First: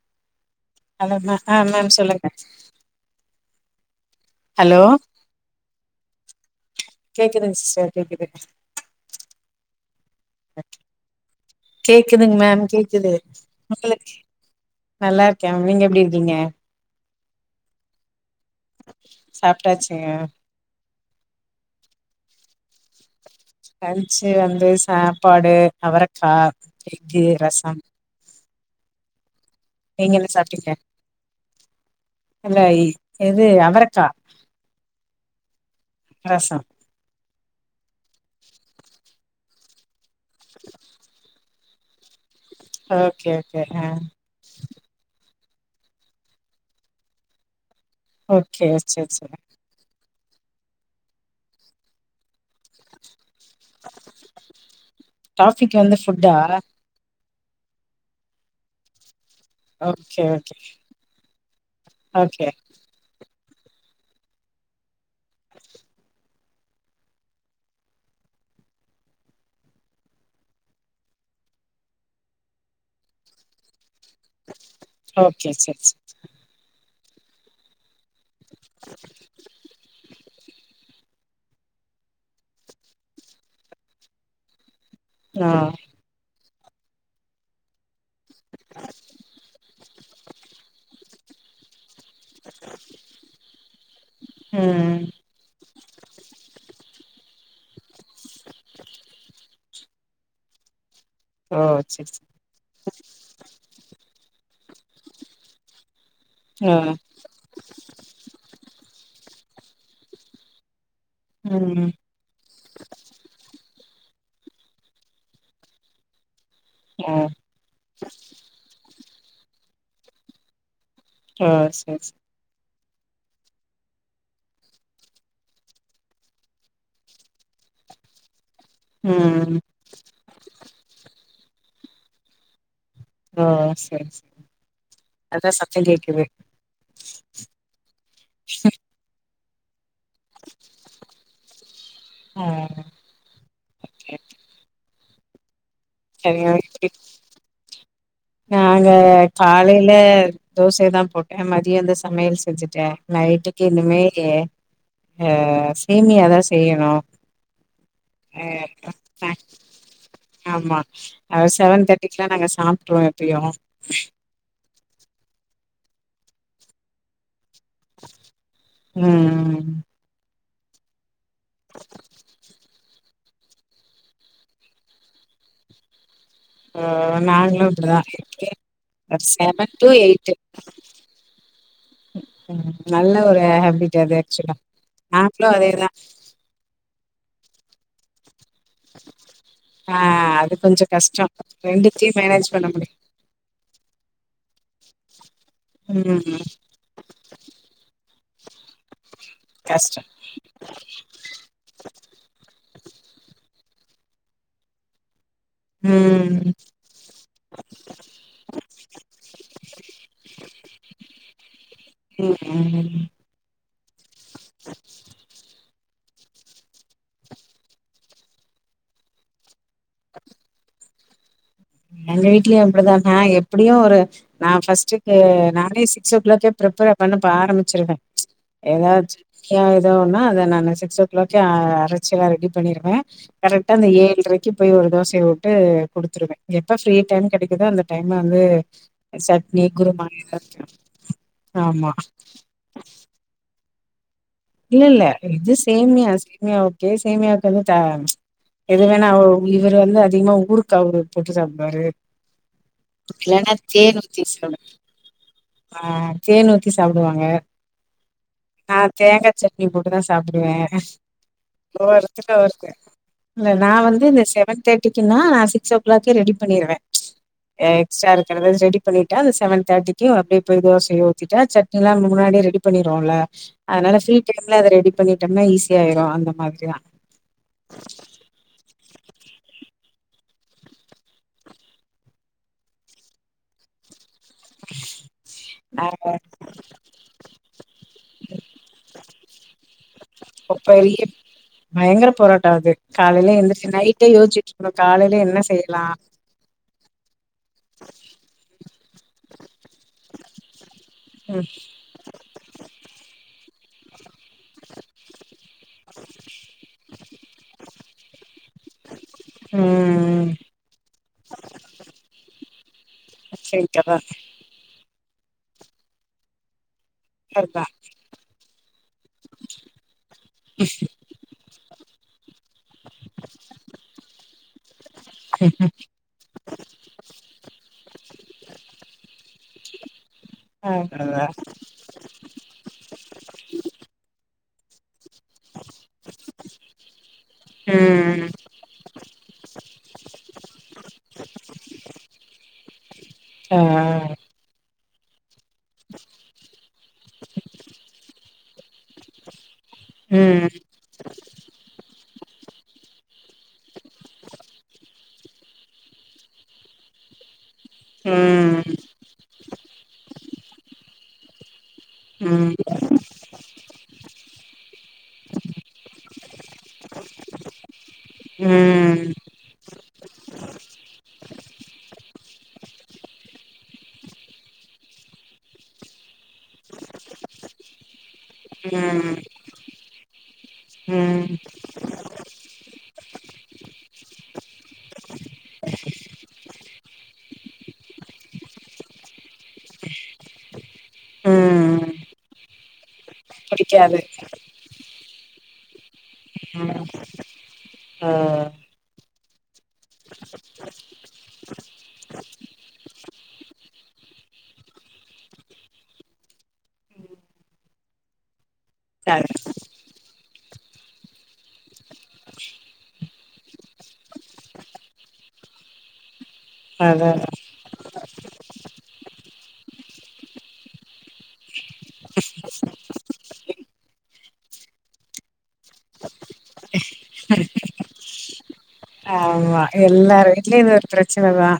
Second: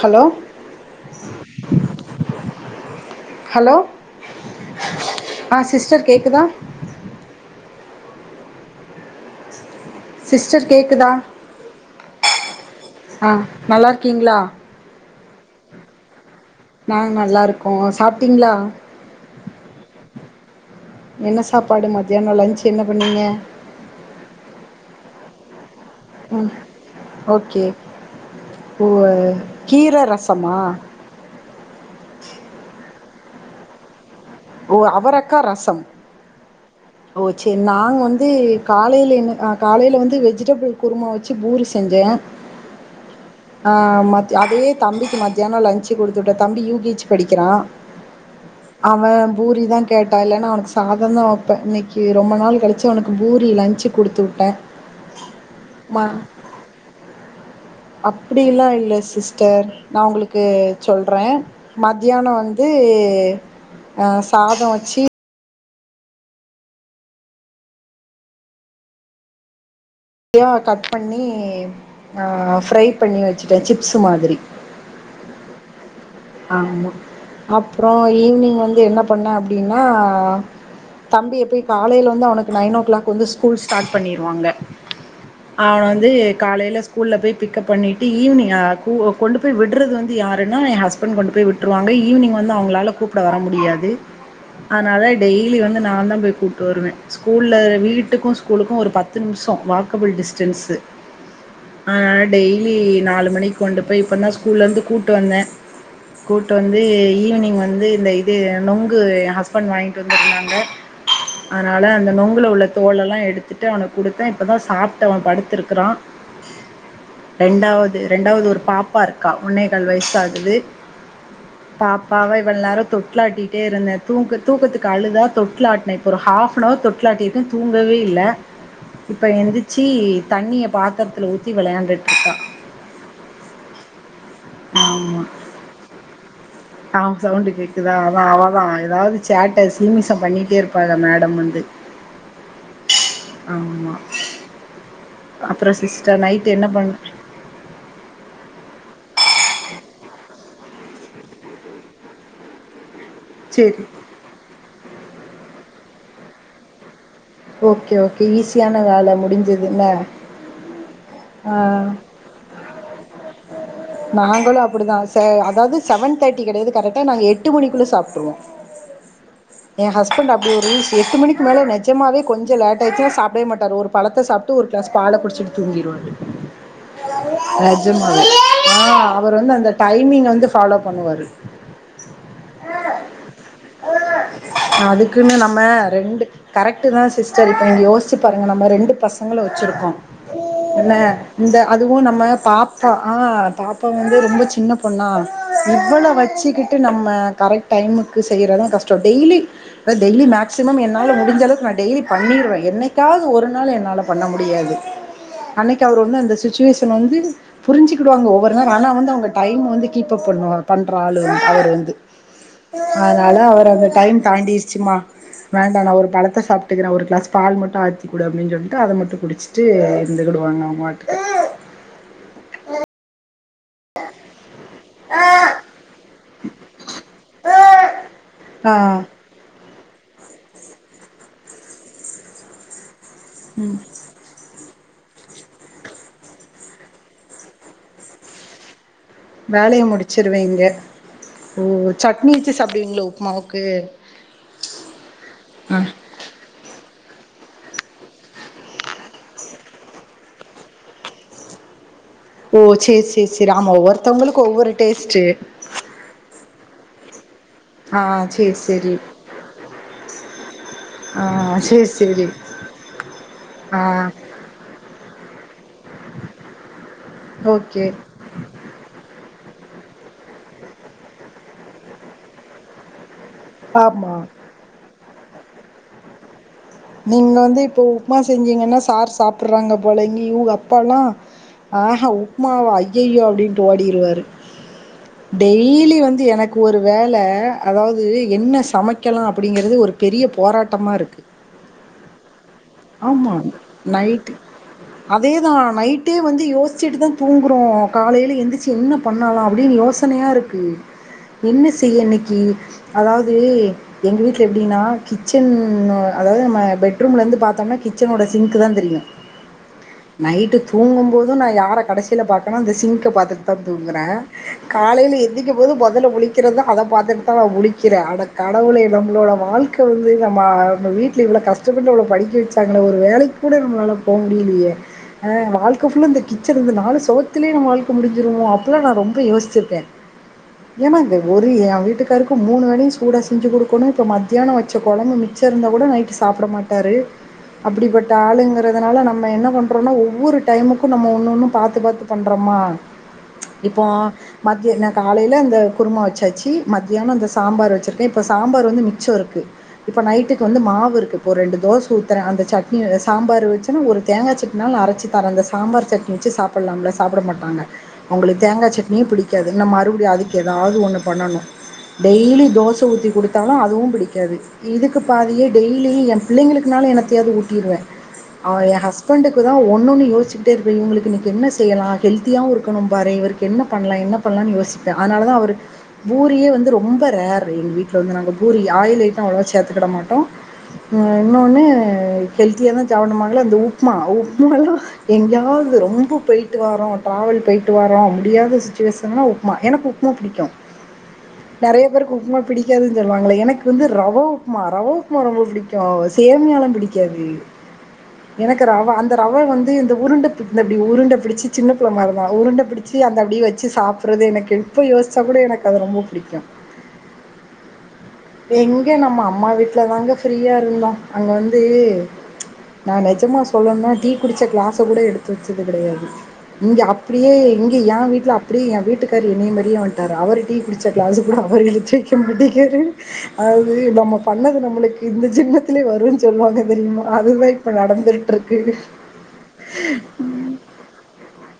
Hello hello ma'am ஆ ma'am சொல்லுங்க hello hello ஆ சிஸ்டர் கேக்குதா கேக்குதுங் சிஸ்டர் கேக்குது சிஸ்டர் கேக்குதா கேக்குதுங்க மேம் கேக்குது ஆ நல்லா உங்களுக்கு இருக்கீங்களா நல்லாருக்கே மேம் நீங்க எப்டி இருக்கிங்க நாங்க நல்லா இருக்கோ சாப்ட்டீங்களா சாப்ட்டாச்சுங்க என்ன சாப்பாடு மத்தியான லஞச் என்ன பண்ணீங்க லன்ச்சு வந்து சாப்பாடு ம் அவரக்காய் எக்கு ஓகே ரசம் ஓ கீரை நீங்க என்ன ரசமா சாப்ட்டீங்க இல்ல இது அவரக்கா ஓ அவரக்கா ரசம் ரசம் ஓ செர் நாங்க வந்து காலைல என்ன ஆ காலைல வந்து வெஜிடபிள் குருமா வெச்சி பூரி செஞ்சே ஓகே ஓகே ஆ மா அதயே தம்பிக்கு மத்தியான லன்ச் குடுத்து விட்டேன் தம்பி யூ கே ஹச் படிக்கிறா ஓகே சேரி அவன் சேரி பூரிதா கேட்டா இல்லன்னா அவனுக்கு சாதம் தா வைப்பே இன்னைக்கு ரொம்ப நாள் கழி ச்சி அவனுக்கு பூரி லஞ்சு குடுத்து விட்டே டாபிக் வந்து ம ஃபுட்டா அப்டிலா இல்ல சிஸ்டர் நா ஓகே உங்களுக்கு ஓகே சொல்றே மத்தியானம் ஓகே வந்து து ஆ சாதம் வெச்சி யாக கட் பண்ணி ஃப்ரை பண்ணி வெச்சுட்டேன் சிப்ஸ்ஸு மாதிரி ஓகே செர் செர் ஆமா அப்புற ஈவி்னிங் வந்து என்ன பண்ணே அப்டின்னா தம்பிய போய் காலையில வந்து அவனுக்கு நைன் ஓ கிளாக் வந்து ஸ்கூல் ஸ்டார்ட் பண்ணிருவாங்க ஆ அவ வ ந்து காலையில ஸ்கூல்ல போய் பிக்கப் பண்ணிட்டு ஈவினிங் கொண்டு போய் விடுறது வந்து யாருனா எ ஹஸ்பண்ட் போய் விட்டுருவாங்க ஈவினிங் வந்து அவுங்களால கூப்பிட வர முடியாது ம் அதனாலா டெய்லி வந்து நா தா போய் கூப்ட்டு வருவே ஸ்கூல்ல வீட்டுக்கு ஸ்கூலுக்கு ஒரு பத்து நிமிஷம் வாக் கபுல் டிஸ்டன்ஸ் ஓ அ சேரி டெயிலி நாளு மணிக் கொண்டு போய் இப்ப தா ஸ்கூல்ல இருந்து கூப்ட்டு வந்தே கூட்டு சேரி ஆ வந்து ஈவினிங் வந்து இந்த இது நொங்கு எ ஹஸ்பண்ட் வாங்கிட்டு வந்திருந்தாங்க அதனால ம் அந்த நொங்குல உள்ள தோல் எல்லா எடுத்துட்டு அவனுக்கு குடுத்தே இப்ப தா சாப்பிட்டு அவன் படுத்துருக்கிறா ஆ ரெண்டாவது ரெண்டாவது ஒரு பாப்பா இருக்கா ஒன்னேகால் வயசாகுது ஓ சேரி சேரி பாப்பாவ இவ்ள நேர தொட்லாட்டிகிட்டே இருந்தே தூங்க தூக்கத்துக்கு அழுதா தொட்லாட்னே இப்போ ஒரு ஹாஃப் நவர் தொட்டிலாட்னே தூங்கவே இல்ல இப்ப ம் எந்திச்சி தண்ணிய பாத்திரத்துல ஊத்தி விளையாண்டுட்டு இருக்கா ஆ செர் செர் ஆமா எதோ சத்தோ கேக்குது ஆ சவுண்டு கேக்குதா அதா அவதா எதாவது சேட்ட சில்மிசம் பண்ணிகிட்டே இருப்பாக மேடம் வந்து ஆ ஆமா ஓகே அப்றோ சிஸ்டர் சரியா நைட் என்ன பண் நாங்க காலையில தோசை தா போட்டே மதியோ அந்த சமையல் செஞ்சுட்டே நைட்டுக்கு சரி இனுமே அ சேமியாதா செய்யணு ஓகே ஓகே ஆ ஈஸியான வேல முடிஞ்சுதுல்ல ஆமா செவன் தேட்டிக்குல்லா நாங்க சாப்ட்ருவோ எப் நாங்களு அப்புடிதா செ அதாவது செவன் தேர்ட்டி கெடையாது கரெக்டா நாங்க எட்டு மணிக் குள்ள சாப்ட்ருவோ ம் எ ஹஸ்பண்ட் அப்டி ஒரு எட்டு மணிக்கு க்கு மேல நெஜமாவே கொஞ்ச லேட் டாயிடுச்சுனா சாப்டவே மாட்டாரு ஒரு பழத்த சாப்ட்டு ஒரு க்ளாஸ் பால குடிச்சுட்டு தூங்கிருவாரு ம் ம் நாங்ளு இப்டிதா நெஜமாவே ஆ அவர் வந்து அந்த செவன் டூ டைமிங் எய்ட்டு வந்து ஃபாலோ பண்ணுவாரு நல்ல ஒரு ஹேபிட் அது ஆக்சுவலா அதுக்குன்னு நாங்களு நம்ம அதேதா ரெண்டு கரெக்ட் தா சிஸ்டர் இப்ப இங்க யோசுச்சு பாருங்க நம்ம ரெண்டு பசங்கள வச்சுருக்கோ ஆ அது கொஞ்சோ என்ன கஷ்டோ இந்த அதுவு ரெண்டுத்தையு நம்ம மேனேஜ் பண்ண பாப் ப்பா முடியு ஆ பாப்பா வந்து ரொம்ப சின்ன பொண்ணா இவள ம் வச்சுக்கிட்டு நம்ம கரெக் டைமுக்கு செய்றதா கஷ்டோ டெய்லி அதா கஷ்டோ டெய்லியு மேக்சிமம் என்னால் முடிஞ்ச அளவுக் நா டெய்லி பண்ணிருவே என்னைக்காவது ஒரு நாள் என்னால் பண்ண முடியாது அன்னைக்கு அ வர் வந்து அந்த ம். சுச்சுவேஷன் வந்து புரிஞ்சுக்கிடுவாங்க ஒவ்வொரு நேரோ ஆனா வந்து அவுங்க டைம் வந்து கீப்பப் பண்ணுவா பண்ற ஆளு அந்த பேரு வந்து ம் ம் அதுனால அவர் அந்த டைம் தாண்டிடுச்சுமா வேண்டா நா ஒரு பழத்த சாப்ட்டுக்கிறே ஒரு க்ளாஸ் பால் மட்டு ஆத்து குடு அப்டின் சொல்லிட்டு அத மட்டு குடிச்சுட்டு இருந்து குடுவாங்க அவுங்க வாட்டுக்கு எங்க வீட்டுலயு அப்புடிதான எப்புடியு ஒரு நா பஸ்ட் லஞ்சுக்கு நானே சிக்ஸ் ஓக் களாக்கே ப்ரப் பண்ணா ஆரம்பிச்சுருவே ஆ எதாச்சு ஏதோன்னா அத நானு சிக்ஸ் ஓ க்ளாக்கே அரைச்செல்லா ரெடி பண்ணிருவே கரெக்டா அந்த ஏழுரைக்கு போய் ஒரு தோசையை விட்டு குடுத்துருவே எப்ப ஃப்ரீ டைம் கெடைக்குதோ அந்த டைம்ம வந்து சட்னி வேலைய குருமா முடிச்சிருவே எல்லாத்துக்கு இருக்கு ஆமா மீல்ஸ் சாப்புடிவீங்களா உப்புமாவுக்கு இல்ல இல்ல இது ஆ சேமியா சேமியா ஓகே சேமியாவுக்கு வந்து தா எது வேணா அவ இவர்ரு வந்து அதிகமா ஊருக்கு தொட்டு சாப்புடுவாரு ஓ செரி செரி செரி ஆமா ஊத்தி ஒவ்வொருத்தவங்களுக்கு சாப்டுவாரு. ஒவ்வொரு டேஸ்ட்டு ஆ தேன் ஊத்தி சாப்புடுவாங்க ஆ சேரி செரி நெய் போட்டுதா சாப்புடுவே ஒரு சேரி சேரி வாரத்துக்கு அவருக்கு இல்ல நா ஆ வந்து இந்த செவன் தேர்ட்டிக்குன்னா சிக்ஸ் ஓ க்ளாக்கே ரெடி பண்ணிருவே ஓ எக்ஸ்ட்ரா இருக்குறதாவது ரெடி பண்ணிட்டா அந்த செவன் தேர்டிக்கி அப்டியே போய் தோசைய ஊத்திட்டா சட்னில்லா முன்னாடியே ரெடி பண்ணிடுவோல்ல அதுனால ஆமா ஃப்ரீ டைம்ல அத ரெடி பண்ணிட்டம்னா ஈஸியா ஆயிரு அந்த மாதிரிதா நீங்க வந்து இப்போ உப்புமா செஞ்சீங்கன்னா சார் சாப்புட்றாங்க போல இங்க இவுக அப்பால்லா ஆ ஹா உப்மாவா ஐய்யய்யோ அப்டின்ட்டு ஓடிடுவாரு டெய்லி நாங்க வந்து எனக் ஒரு வேல அதாவது என்ன சமைக்கலா அப்படிங்கறது ஒரு பெரிய போராட்டமா ஒப்பெரிய இருக்கு பயங்கர போராட்டொ அது ஆமா காலைல எந்திரிச்சு நைட்டே நைட்டு யோசிச்சுட்டு இருக்கணு காலைல என்ன அதேதா செய்யலா நைட்டே வந்து யோசிச்சுட்டுதா தூங்குறோ காலைல எந்திரிச்சி என்ன பண்ணலா அப்டினு யோசனையா இருக்கு ம் என்ன செய்ய இன்னைக்கி அதாவது எங்க வீட்ல எப்டினா கிச்சன் அ அதாவது நம்ம பெட்ரூம்லர்ந்து பாத் தோனா கிச்சனோட சிங்க் தா தெரியு ம் ம் நைட்டு தூங்கும்போது நா யார கடைசில பாக்கனா அந்த சிங்க பாத்துட்டுதா சரிக்கா தூங்குற காலைல எந்திக்கும் போது மொதல்ல முழிக் கிறது அத பாத்துட்டுதா நா அதா முழிக்கிற அட கடவுளே நம்மளோட வாழ்க்க வந்து நம்ம வீட்ல இவ்ள கஸ் ஷ்டப்பட்டு அவ்வளோ படிக்க வெச்சாங்கள ஒரு வேலைக் கூட நம்மளால போ முடியலயே ஆ வாழ்க்க ஃபுல்லா இந்த கிச் மிச்சிருந்த நாலு சொவத்திலே நம்ம வாழ்க்க முடிஞ்சிடுமோ அப்பில்லா நா ரொம்ப யோசிச்சிருக்கே ஏமா இந்த அதா ஒரு எ வீட்டுக்காருக்கு மூணு வேளயும் சூடா செஞ்சு குடுக்கணு இப்ப மத்தியானொ வச்ச கொழம்பு மி ச்சர்ந்த கூட நைட்டு சாப்ட மாட்டாரு அப்டிபட்ட ம் ஆளுங்க ன்றதுனால நம்ம என்ன பண்றோனா ஒவ்வொரு டைமுக்கு நம்ம ஒன்ஒன்னு பாத்து பாத்து பண்றமா ஆ இப்போ மத்தி நா காலைல இந்த குருமா வச்சாச்சி மத்தியானொ இந்த சாம்பார் வச்சுருக்க இப்ப சாம்பார் வந்து மிச்சொ இருக்கு இப்ப நைட்டுக்கு ம் வந்து மாவுருக்கு ஒரு ரெண்டு தோச ஊத் தர அந்த சட்னி சாம்பார் வச்சனா ஒரு தேங்கா சட்னினாலு அரைச்சி தரே அந்த சாம்பார் சட்னி வச்சு சாப் பில்லாம்ல சாப்பிட மாட்டாங்க அவங்களுக் ம் தேங்கா சட் னியு பிடிக்காது நா மறுபடியு அதுக்கு எதாவது ஒன்னு பண்ணணு டெய்லி ம் தோச ஊத்தி குடுத்தாலு அதுவு பிடிக்காது இதுக்கு பாதியே டெய்லி எ பிள்ளைங்களுக்குனாலு என்னத்தயாவது ஊட்டிடுவ ஆ எ ம் ஹஸ்பண்டுக்கு தா ஒன்னொன்னு யோசிச்சுக்கிட்டே இருப்ப இவ்ங்களுக்கு இன்னிக்கு என்ன செய்யலா ஹெல்த்தியாகவு இருக்கணும்பாரே இவருக்கு என்ன பண்லா என்ன பண்லான் யோசிப்ப அதனாலதா அவரு பூரியே வந்து ரொம்ப ரேர் எங்க வீட்ல வந்து நாங்க பூரி ஆயில் ம் ஐட்டமொ அவ்ளவா சேத்துக்கிட மாட்டோ ஆ ம் இன்னோன்னு ஹெல்த்தியா தா சாபட்ணுமாங்கல இந்த உப்மா உப்மாலா எங்கியாவது ரொம்ப போய்ட்டு வாரோ டிராவல் பொய்ட்டு வாரோ முடியாத சிச்சுவேஷன்னா உப்மா எனக்கு உப் உப்மா புடிக்கு நெறைய ம் பேருக்கு உப்மா பிடி க்காதுஞ்சொல்லுவாங்களே எனக்கு வந்து புடிக்காது ரவ உப்மா ரவ உப்மா ரொம்ப பிடிக்கு சேமியால ம் பிடிக் க்காது ஆ எனக்கு ரவா அந்த ரவா வந்து இந்த உருண்ட பிடி இந்த இப்டி உருண்ட பிடிச்சு சின்ன பிள்ள மாரிதா உருண்ட பிடிச் ச்சி அந்த அப்டியே வச்சு சாப்புறது எனக்கு இப்ப யோசிச்சா கூட எனக்கு அது ரொம்ப பிடிக்கு எங்க நம்ம அது அம்மா வீட்ல தாங்க ஃப்ரீயா இருந்தோ அங்க வந்து ந்து நா நெஜமா சொல்லனுனா டீ குடிச்ச கிளாஸ கூட எடுத்து வெச்சது கெடயாது இங்க அதா அப்டியே இங்க யா வீட்ல அப் அப்டி எ வீட்டுக்காரு என்னைய மாரியே வன்ட்டாரு அவர் டீ குடிச்ச கிளாஸ கூட அவர் எடுத்து வெக்க மாட்டேங்காரு அதாது நம்ம பண்ணது நம்மளுக்கு இந்த ஜென்மத்திலே வருன் சொல்வாங்க தெரிமா அதுதா இப்ப நடந்துட்டுருக்கு ஆமா எல்லார் வீட்லயு இது ஒரு பிரச்சனதா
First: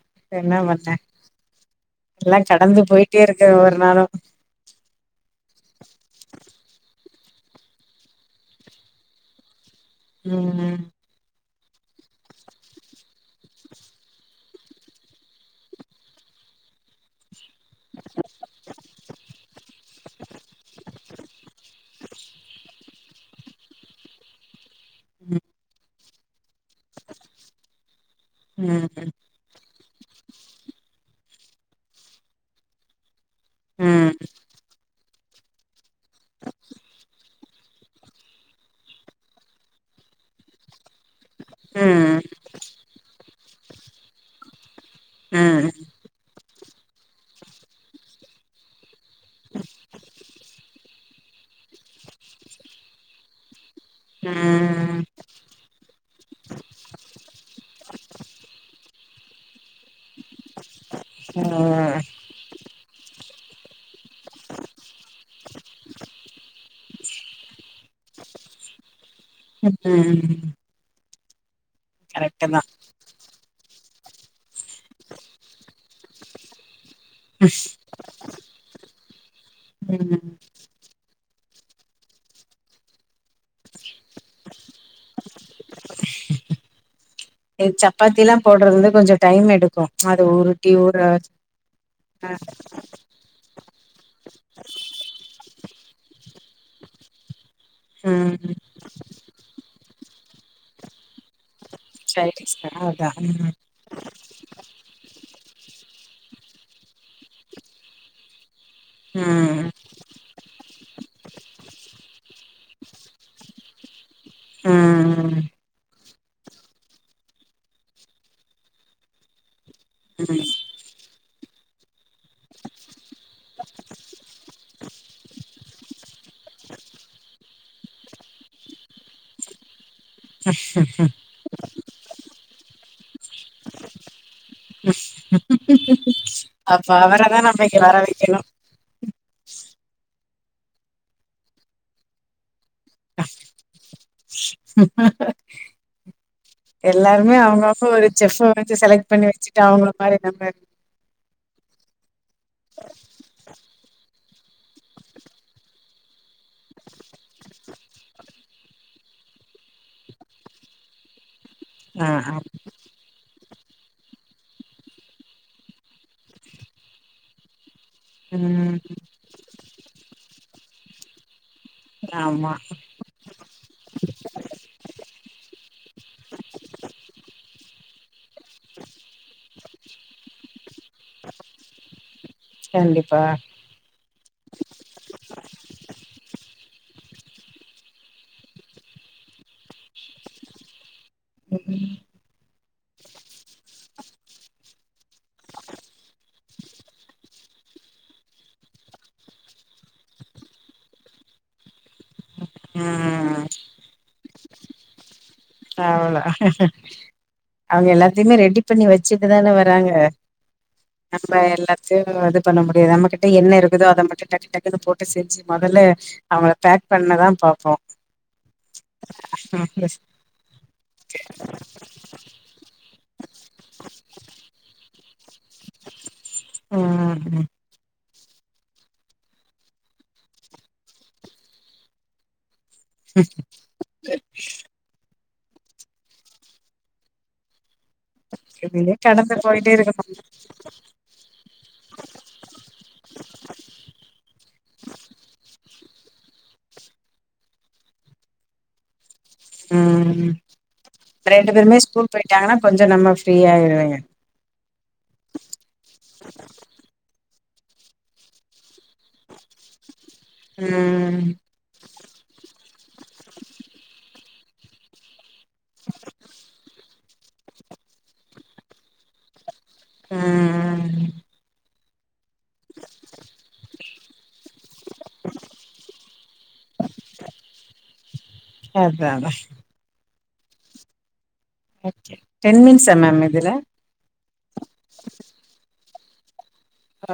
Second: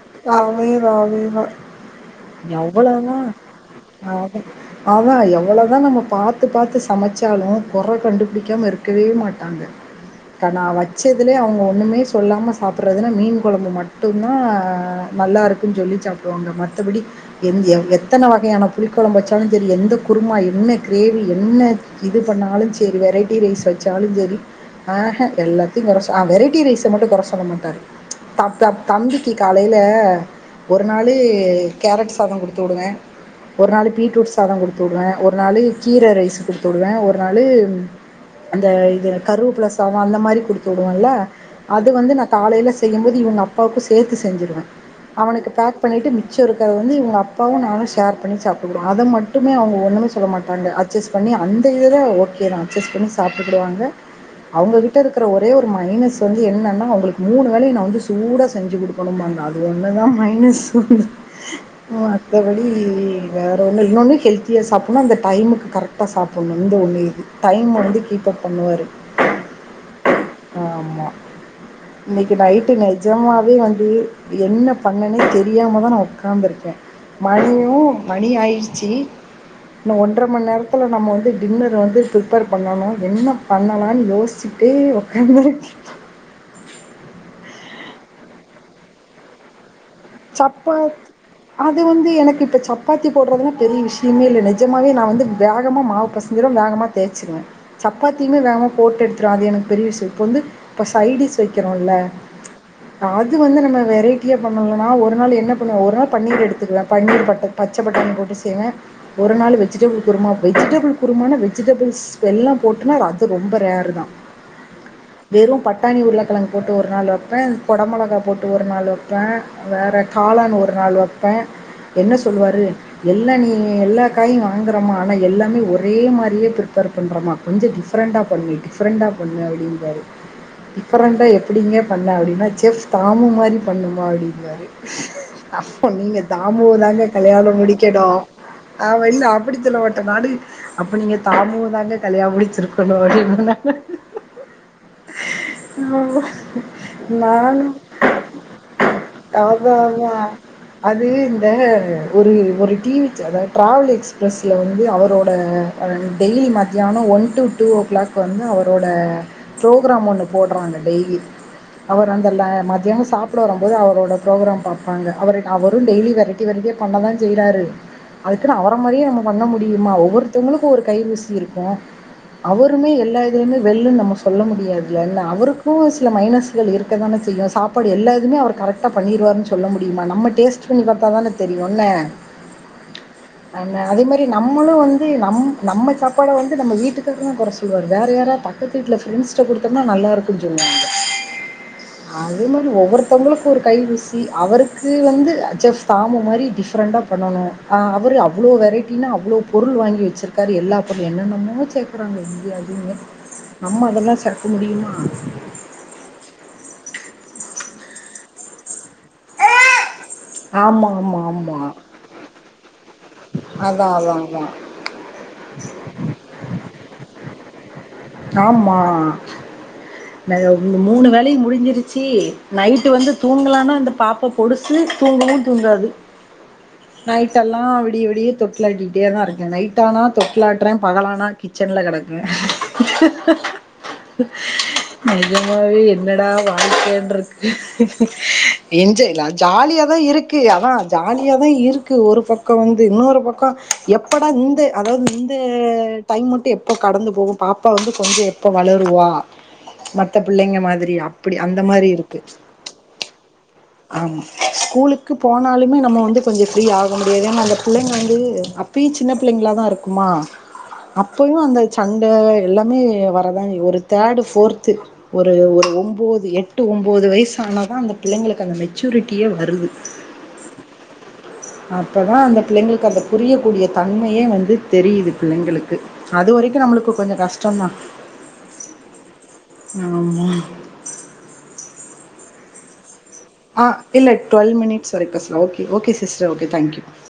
என்னா பண்ண அதேதா அதேதா. எல்லா கடந்து போயிட்டே இருக்க ஒவ்வொரு நாளு ஆஃபன் ஆனா எவ்ளதா நம்ம பாத்து பாத்து சமச்சாலு கொற கண்டுபிடிக்காம இருக்கவே மாட் ட்டாங்க கா நா ம் வச்சதிலே அவுங்க ஒன்னுமே சொல்லாம சாப்புறதுனா மீன் கொழம்பு மட்டுந்தா நல்லாருக் குன் சொல்லி சாப்டுவாங்க மத்தபடி எந் எவ் எத்தன வகையான புளி கொழம்பு வைச்சாலு செரி எந்த குருமா என்ன கிரேவி என்ன இது பண்ணாலு செரி வெரைட்டி ரைஸ் வெச்சாலு செரி ஆஹ ம் எல்லாத்தையு கொற சொ அ வெரைட்டி ரைஸ மட்டு கொற சொல்ல மாட்டாரு தம் தம் ம் தம்பிக்கி காலைல ஒரு நாளு கேரட் சாதொ குடுத்து உடுவே ஒரு நாளு ம் பீட்ரூட் சாதோ குடுத்து உடுவே ஒரு நாளு கீர ரைஸு குடுத்து உடுவே ஒரு நாளு அந்த இது கருவப்பலசாதோ அந்த மாரி குடுத்து விடுவோல்ல அது வந்து ம் நா காலைல செய்யும்போது இவுங்க அப்பாவுக்கூ சேத்து செஞ்சிடுவே அவனுக்கு பேக் பண்ணிட்டு மிச்ச இருக்கிறத வந்து இவுங்க அப்பாவு நானு ஷேர் பண்ணி சாப்டுவோ அத மட் மட்டுமே அவுங்க ஒன்னுமே சொல்ல மாட்டாங்க அட்ஜஸ்ட் பண்ணி அந்த இதுல ஓகே தா அட்ஜஸ்ட் பண்ணி சாப்ட்டுகிடுவாங்க அவுங்ககிட்ட ம் இருக்குற ஒரே ஒரு மைனஸ் வந்து என்னன்னா அவுங்களுக்கு மூணு வேலயு நா வந்து சூடா செஞ்சு குடுக் குணும்பாங்க அது ஒண்ணுதா மைனஸ் ம் மத்தபடி வேற ஒன்னு இன்னொன்னு ஹெல்த்தியா சாப்புன்னு அந்த டைமுக்கு கரெக்டா சாப்புணு இந்த ஒன்னு இது டைம் வந்து கீப்பப் பண்ணுவாரு ம் ஆமா இன்னைக்கி கரெக்ட்டு தா நைட்டு நெஜமாவே வந்து என்ன பண்ணனே தெரியாம தா நா ஒக்காந்துருக்கே மணியு மணி ஆயிரிச்சி இன்னு ஒன்ற ம் மண் நேரத்ல நம்ம வந்து டின்னர் வந்து ப்ரிப்பேர் பண்ணணு என்ன பண்ணலான் யோஸ்ச்சிட்டே ஒக்காந்துருக்கே ஏ சப்பாத்தியெல்லா போட்றது வந்து கொஞ்சோ டைம் எடுக்கூ சப்பாத் அது வந்து எனக்கு இப்ப சப்பாத்தி போட்றதுன்னா பெரிய விஷயமே இல்ல நெஜமாவே நா வந்து வேகமா மாவு பெசஞ்சிருவ வேகமா தேச்சிருவே அ சப்பாத்தியுமே ம் வேகமா போட்டு எடுத்துடுவே அது எனக்கு பெரிய விஷய இப்ப வந்து இப்ப சைடிஸ் வைக்கிறோல சைனீஸ்கார அதா அது ம் வந்து நம்ம வெரைட்டியா பண்ணுல்ல நா ஒரு நாள் என்ன பண்ணுவே ஒரு நாள் பன்னீர் எடுத்துக்குவே பன்னீர் பட்ட பச்ச பட்டாணி போட்டு செய்வே ஒரு நாள் ம் வெஜிடபிள் குருமா வெஜிடபிள் குருமானா வெஜிடபிள்ஸ் ஸ்பெல்லா போட்டுனா அ அது ரொம்ப ரேரு தா ம் வெறு பட்டாணி உருளைக்கழங்கு போட்டு ஒரு நாள் வைப்பே கொட மொளகா போட்டு ஒரு நாள் வைப்பே வேற ம் காளான் ஒரு நாள் வப்பே என்ன சொல்லுவாரு எல்லா நீ எல்லா காயு வாங்கறமா ஆனா எல்லாமே ஒரே மாரியே ப்ர்ப்பேர் பண்ணறமா கொஞ்ச டிஃப்ரண்டா பண்ணு டிஃப்ரெண்டா பண்ணு அப்டிம்பாரு டிஃப்ரெண்டா எப்டிங்கே பண்ண அப்டின்னா செஃப் தாமு மாரி பண்ணுமா அப்டி ம்பாரு அப்போ நீங்க தாமுவ அப்ப தாங்க அவரதா கல்யாணோ நம்ம இங்க வர முடிக்கனு வைக்கணு ஆமா இல்ல அப்படி சொல்லமாட்ட நானு அப்ப நீங்க தாமுவ தாங்க கல்யாணோ முடிச்சிருக்கணு அப்டின் [inaudible] ஓ எல்லாருமே அவுங்க அவுங்க ஒரு செஃப்ப வந்து செலக்ட் பண்ணி வச்சிட்டு அவுங்கள அதான் மாரி அதான். நம்ப இரு அது இந்த ஒரு ஒரு டிவி அதாவ்து ட்ராவல் எக்ஸ்ப்ரெஸ்ல வந்து அவரோட அ டெய்லி மத்தியானொ one to two o'clock வந்து அவரோட ப்ரோகிராம் ஒன்னு போட்றாங்க டெய்லி ஆ அவர் அந்த ஆ மதியான சாப்ட வரம் போது அவரோட ப்ரோக்ராம் பாப்பாங்க அவரு அவரோ டெய்லி வெரைட்டி வெரைட்டியா பண்ணதா செய்றாரு அதுக்குன்னு அவர ம் மாரியே நம்ம பண்ண முடியுமா ஒவ்வோர்த்தவங்குளுக்கோ ஒரு கை ருசி இருக்கோ ஆமா அவருமே எல்லாத் துலயுமே வெல்லுனு நம்ம சொல்ல முடியாது அவருக்கு சில மைனஸ்கள் இருக்க தான செய்யு சாப்பாடு எல்லாதுமே அவர் கரெக்ட் டா பண்ணிருவாருன்னு சொல்ல முடியுமா நம்ம டேஸ்ட் பண்ணி பாத்தாதானே தெரியு என்ன கண்டிப்பா என்ன அதே மாரி நம்மளு வந்து நம் நம்ம சாப்பாட வந்து நம்ம வீட்டுக்காரு தா கொற சொல்வாரு வேற யாராது வீட்ல ஃப்ரெண்ட்ஸிட்ட குடுத்தோம்னா நல்லா இருக்குன்னு சொல்வாங்க ம் அதே மாதிரி ஒவ்வோர்த்தவங்களு கோ ஒரு கை ருசி அவருக்கு வந்து அச்சா சாமு மாரி டிஃப்ரெண்டா பண்ணணோ அவரு அவ்ளோ வெரைட்டினா அவ்ளோ பொருள் வாங்கி வெச்சுருக்காரு எல்லா பொருள் என்னென்னமோ செஃ இருக்கறாங்க இங்கயு அங்கியுமே நம்ம அதெல்லா சேக்க முடியுமா அவ்ள அவங்க எல்லாத்தையு ரெடி பண்ணி வெச்சுட்டு தான வராங்க ஆமா ஆமா நம்ப ஆமா எல்லாத்தையு இது பண்ண முடியாது நம்மகிட்ட என்ன அதா இருக்குதோ அத அதா மட்டு அதா டக்கு டக்குன்னு போட் டு செஞ்சு மொதல்ல அவங்கள பேக் பண்ணதா பாப்போ ஆமா ம் னாது மூணு வேலையு முடிஞ்சிருச்சி நைட்டு வந்து தூங்கலானா அந்த பாப்போ பொடிசு தூங்கவோ தூங் காது ம் ம் நைட்டெல்லா விடிய விடிய தொட்லாட்டிட்டேதா இருக்கே நைட்டானா தொட்லாட்டுற பகலானா கிச்சன்ல கெடக்குற நெஜமாவே என்னடா வாழ்க்கன்ருக்கு இதுலயே என்ஜா நா கடந்து போயிட்டே ஜாலியாதா இருக்கணு இருக் கு அதா ஜாலியா தா இருக்கு ஒரு பக்கோ வந்து இன்னோரு பக்கோ எப்படா இந்த அதாவது இந்த டைம் மட்டு எப்போ கடந்து போகோ பாப்பா வந்து கொஞ்சோ எப்போ வளருவா மத்த ம் பிள்ளைங்க மாதிரி அப்டி ரெண்டு அந்த பேருமே மாதிரி ஸ்கூல் இருக்கு போயிட்டாங்கன்னா கொஞ்சோ நம்ம ஃப்ரீ ஆயிருவேங்க ஆமா ஸ்கூலுக்கு போனாலுமே நம்ம வந்து கொஞ்சோ ஃப்ரீ ஆக முடியாது ஏன்னா அந்த பிள்ளைங்க வந்து அப்பயு சின்ன பிள்ளைங்களா தா இருக்குமா ம் அப்பயு அந்த சண்ட எல்லாமே வரதா ஒரு தேர்டு ஃபோர்த்து ஒரு ஒரு ஒம்போது எட்டு ஒம்போது வயசான தா அந்த பிள்ளைங்களுக்கு அந்த மெச்சூரிட்டியே வருது ஆ அப்பதா அந்த பிள்ளைங்களுக்கு அந்த புரியக்கூடிய தன்மையே வந்து தெரியுது பிள்ளைங்களுக்கு அது வரைக்கு நம்மளுக்கு கொஞ்சோ கஷ் டோந்தா அதா அதா ஆமா வெச்சு டென் மினிஸா மேம் இதுல ஆ இல்ல ட்டுவல் மினிட்ஸ் வரிக்கோ okay okay sister okay thank you